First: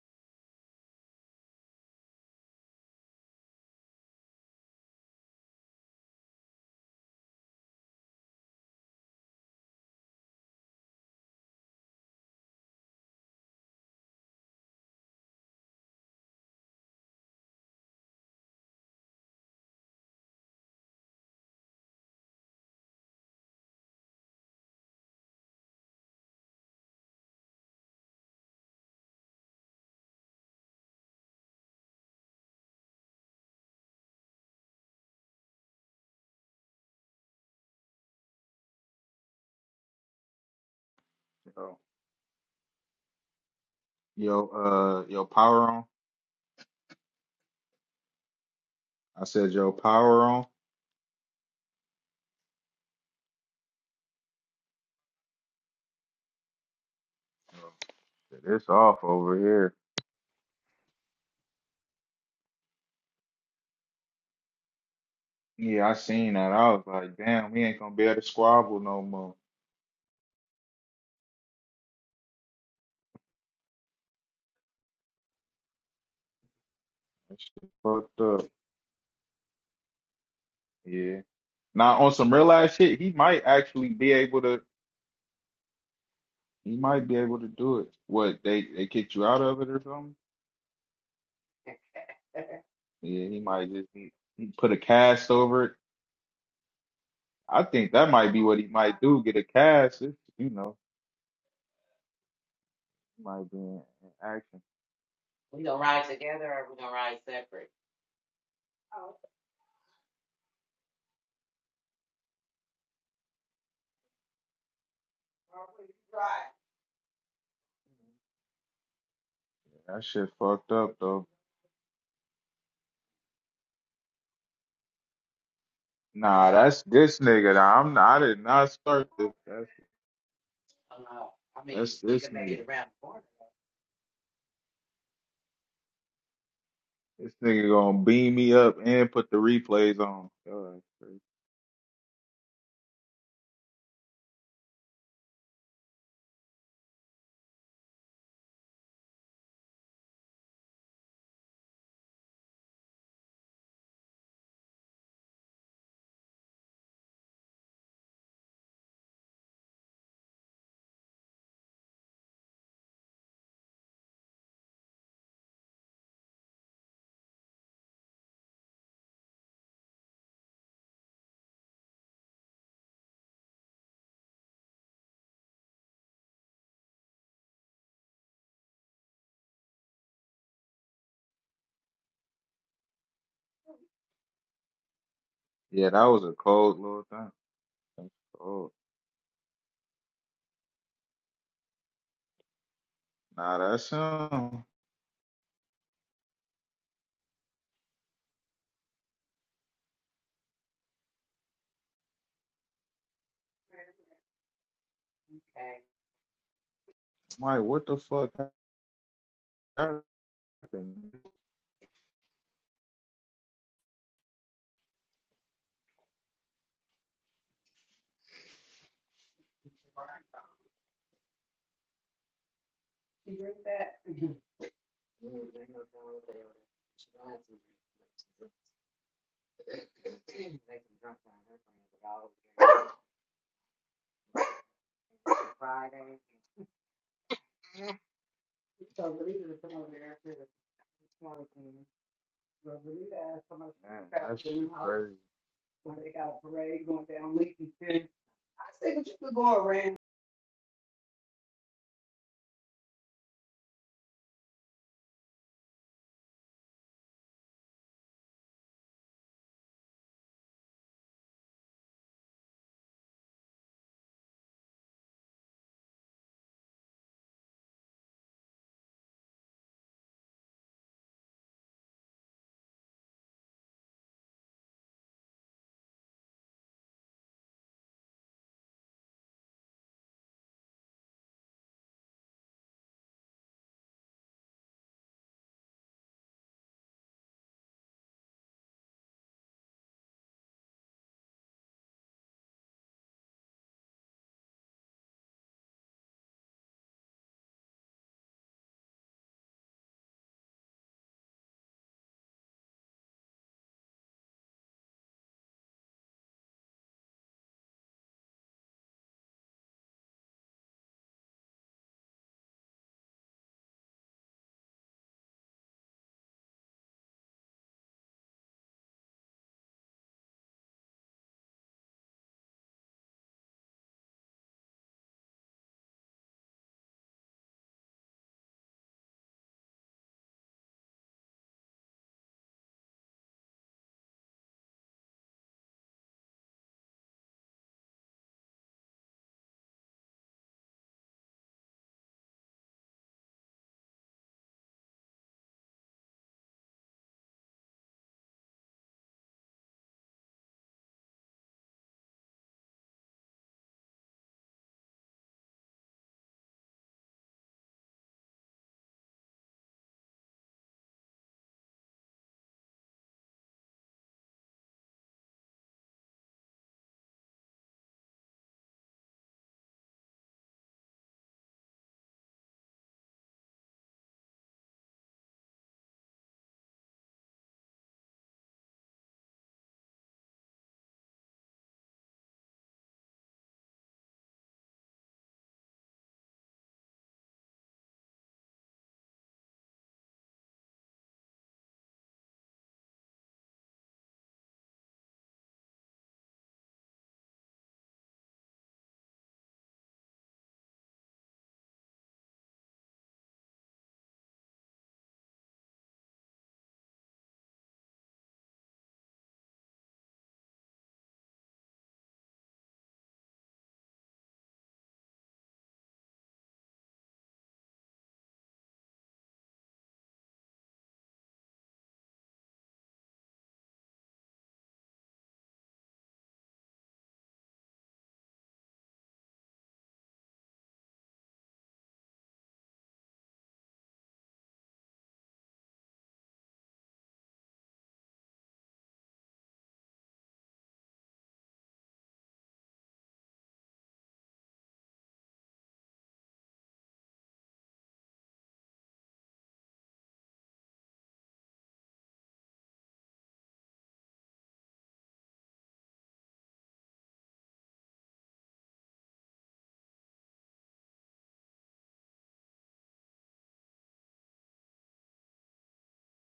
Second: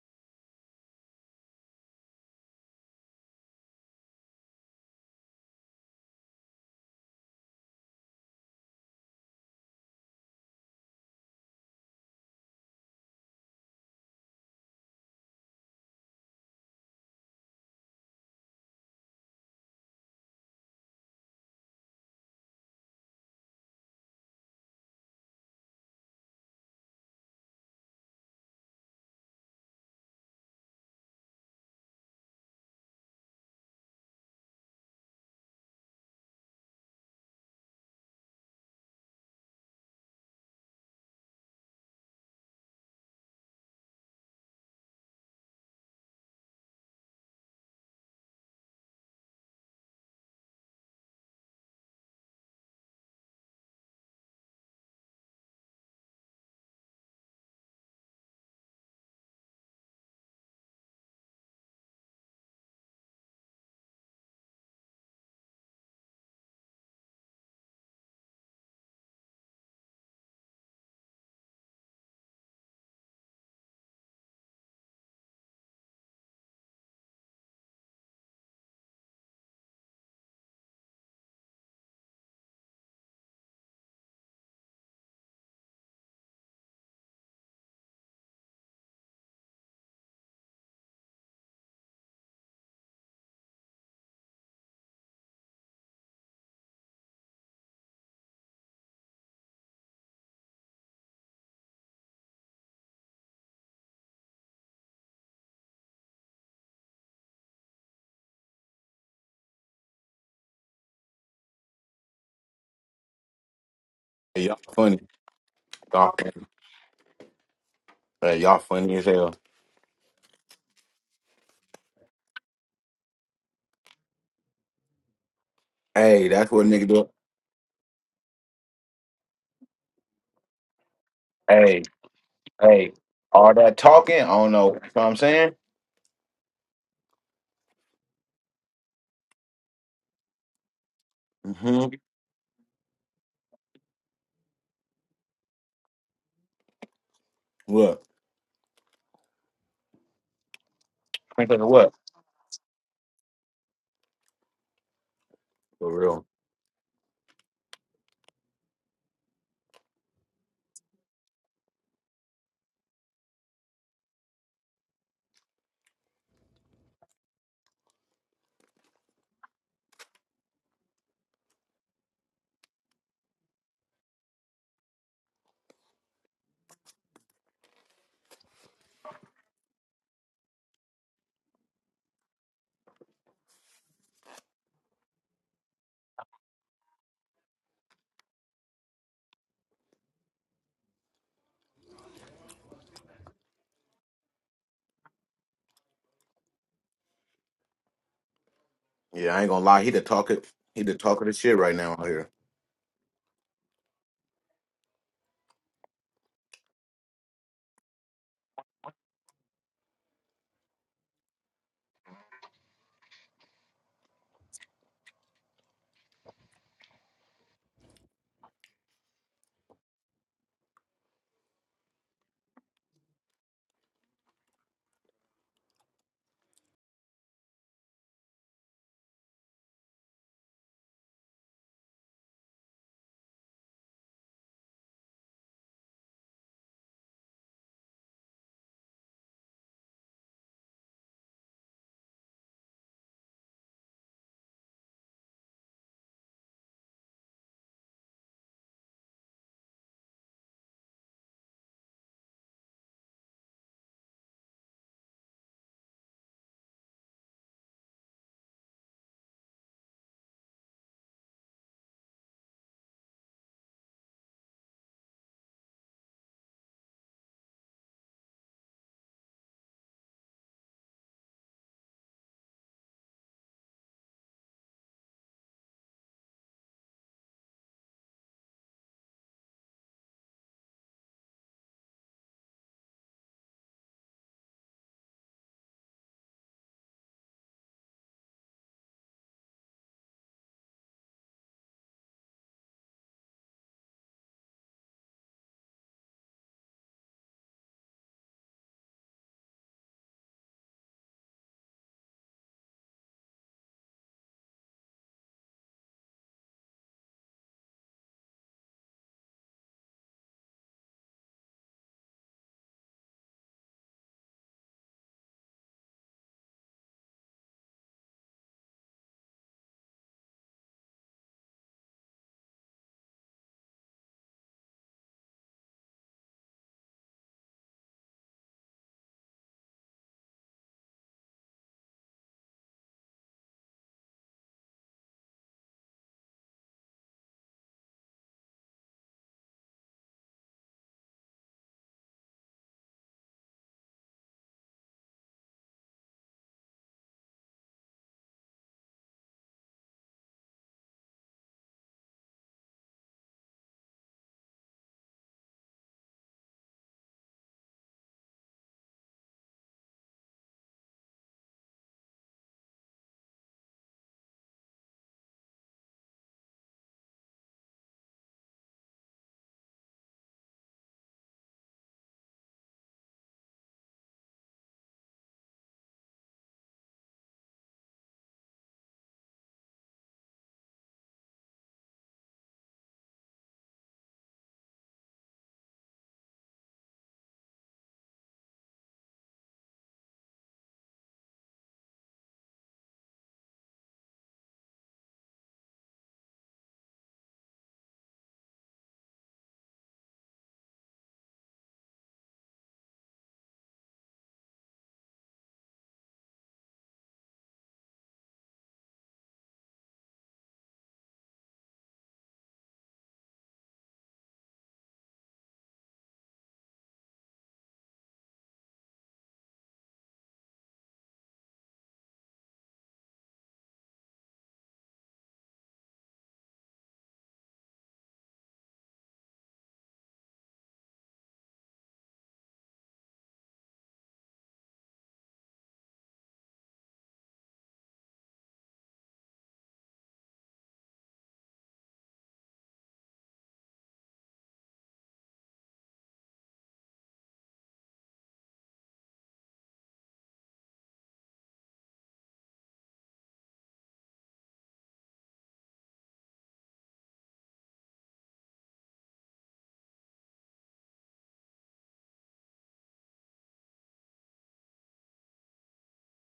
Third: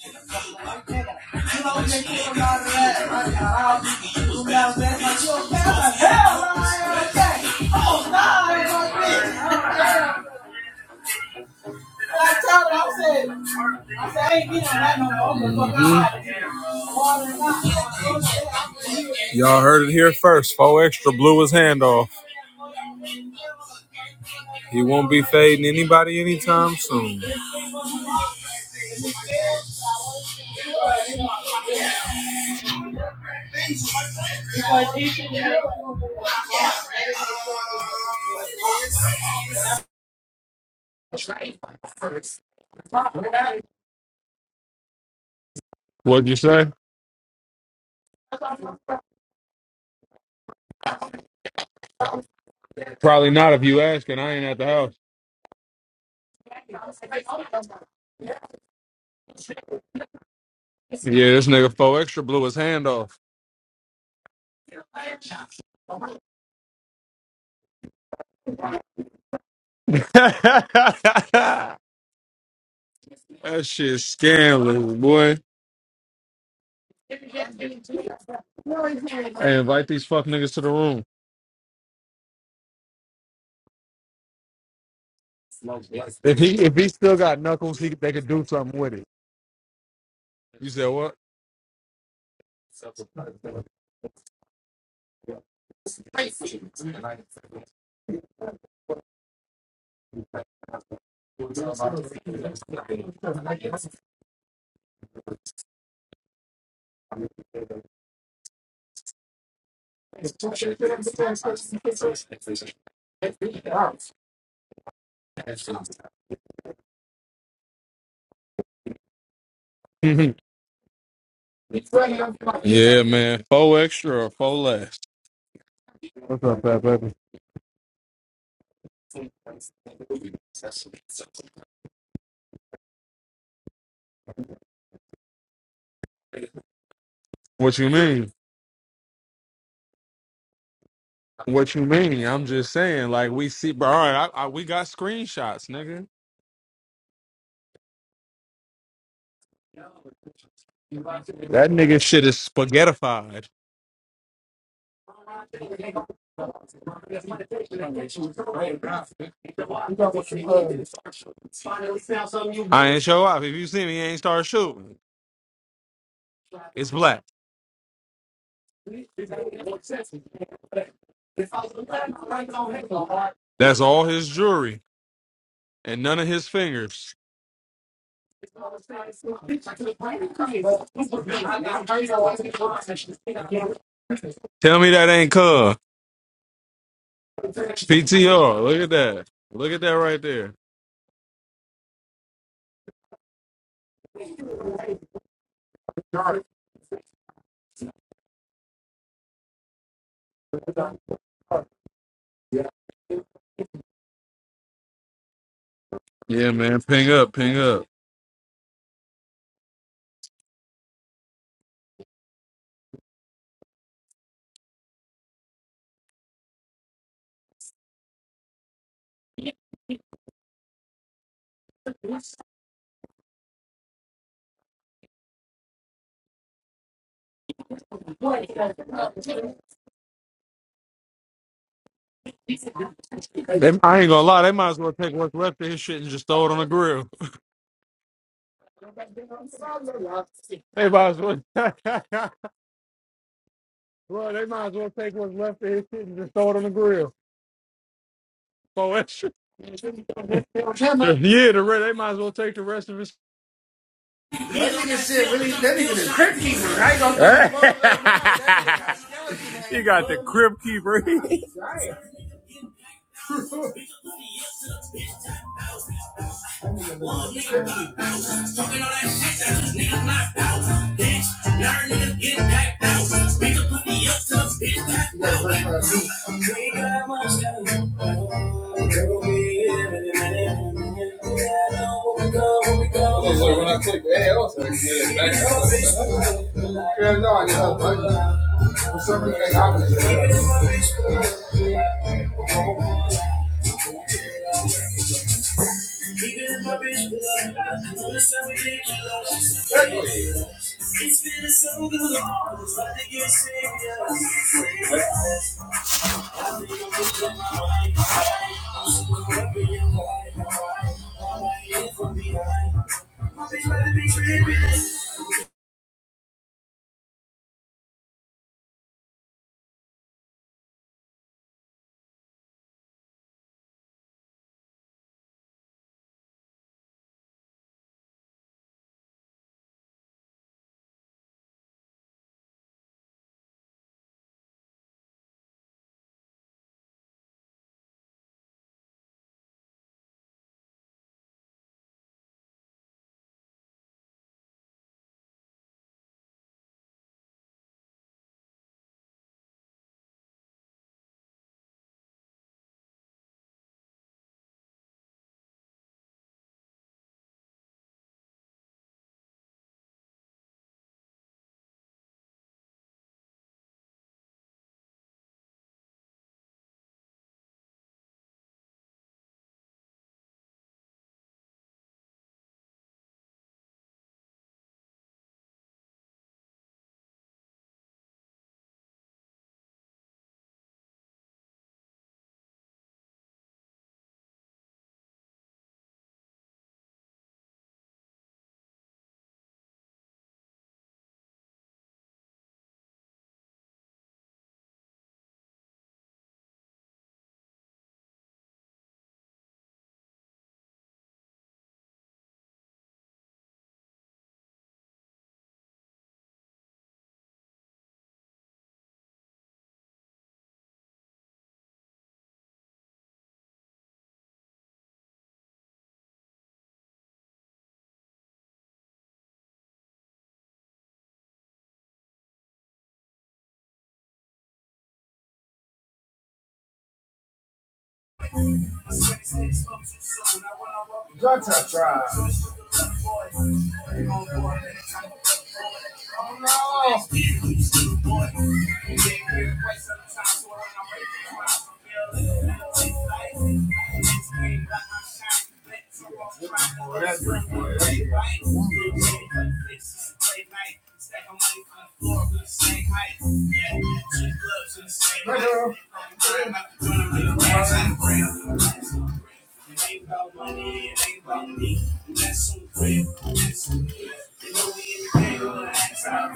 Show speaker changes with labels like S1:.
S1: You know like okay. Oh no, like no Y'all heard it here first. Four extra blew his hand off. He won't be fading anybody anytime soon.
S2: Yo, yo, uh, yo, power on.
S1: What'd you say?
S2: I said, yo, power on.
S1: Probably not if you ask, and I ain't at the house.
S2: Oh, shit, It's off over here.
S1: Yeah, this nigga four extra blew his hand off.
S2: Yeah, I seen that. I was like, damn, we ain't gonna be able to squabble no more.
S1: that shit scandalous, boy.
S2: That shit fucked up.
S1: Hey, invite these fuck niggas to the room.
S2: Yeah. Now on some real ass shit, he might actually be able to.
S1: If he if
S2: He
S1: he
S2: might be
S1: still
S2: able
S1: got
S2: to
S1: knuckles,
S2: do it.
S1: he they could
S2: What
S1: do
S2: they
S1: something
S2: they
S1: with it.
S2: kicked you out of it or something?
S1: You said what?
S2: Yeah, he might just he, he put a cast over it. I think that might be what he might do. Get a cast. It's, you know, he might be in, in action.
S3: Hey, y'all funny. Y'all, funny. hey, y'all funny as hell.
S2: That shit
S1: yeah,
S2: fucked up though.
S1: man. Four extra or four less.
S3: Hey, that's
S2: Nah,
S3: what
S2: that's
S3: nigga do.
S2: this nigga. Nah, I'm. I did not start this. That's
S3: Hey,
S2: that's this nigga.
S3: hey, all that talking, I don't know. You know what I'm saying?
S2: This nigga
S1: What you
S2: gonna
S1: mean?
S2: beam me up and put the replays on. God, that's crazy.
S1: What
S3: hmm
S1: you mean? I'm just saying, like we see, bro. All right, I, I, we got screenshots, nigga.
S3: What? I'm
S1: That
S3: what?
S1: nigga shit is spaghettified.
S3: For real.
S1: I ain't show up. If you see me, he ain't start shooting. It's black. That's all his jewelry and none of his fingers. Tell me that ain't cuz.
S2: Yeah, that was a cold little thing. That's
S1: PTR.
S2: cold.
S1: Look at that. Look at that right there.
S2: Nah, that's um.
S3: Yeah, I ain't gonna lie. He the talker. He the talker of the shit right now out here.
S1: Yeah, man. Ping up, ping
S2: Mike,
S1: up.
S2: what the fuck happened? Man,
S1: They, I ain't gonna lie. They might as well take what's left of his shit and just throw it on the grill. They might as well. Well,
S2: that's
S1: they might as well take
S2: crazy.
S1: what's left of his shit and just throw it on the grill. So extra. Yeah, the re They might as well take the rest of his. you got the crib keeper. Talking all that shit that these niggas not out. Bitch, nerd niggas get packed out. Beat the pussy up to the bitch packed out. Clean got my stuff. Girl, we in a minute. Yeah, I know where we go, where we go. Oh, so when I click A, I was like, yeah, back out. Yeah, no, I just have to. For some reason, I was. Even if my bitch below, I'm just so ridiculous. Hey. It's been so good, I was about to get serious. I think I'm losing your mind. I'm so caught up in your body. I'm right here from behind. My bitch better be tripping. Gutter Tribe. Oh no! Whatever. Girl.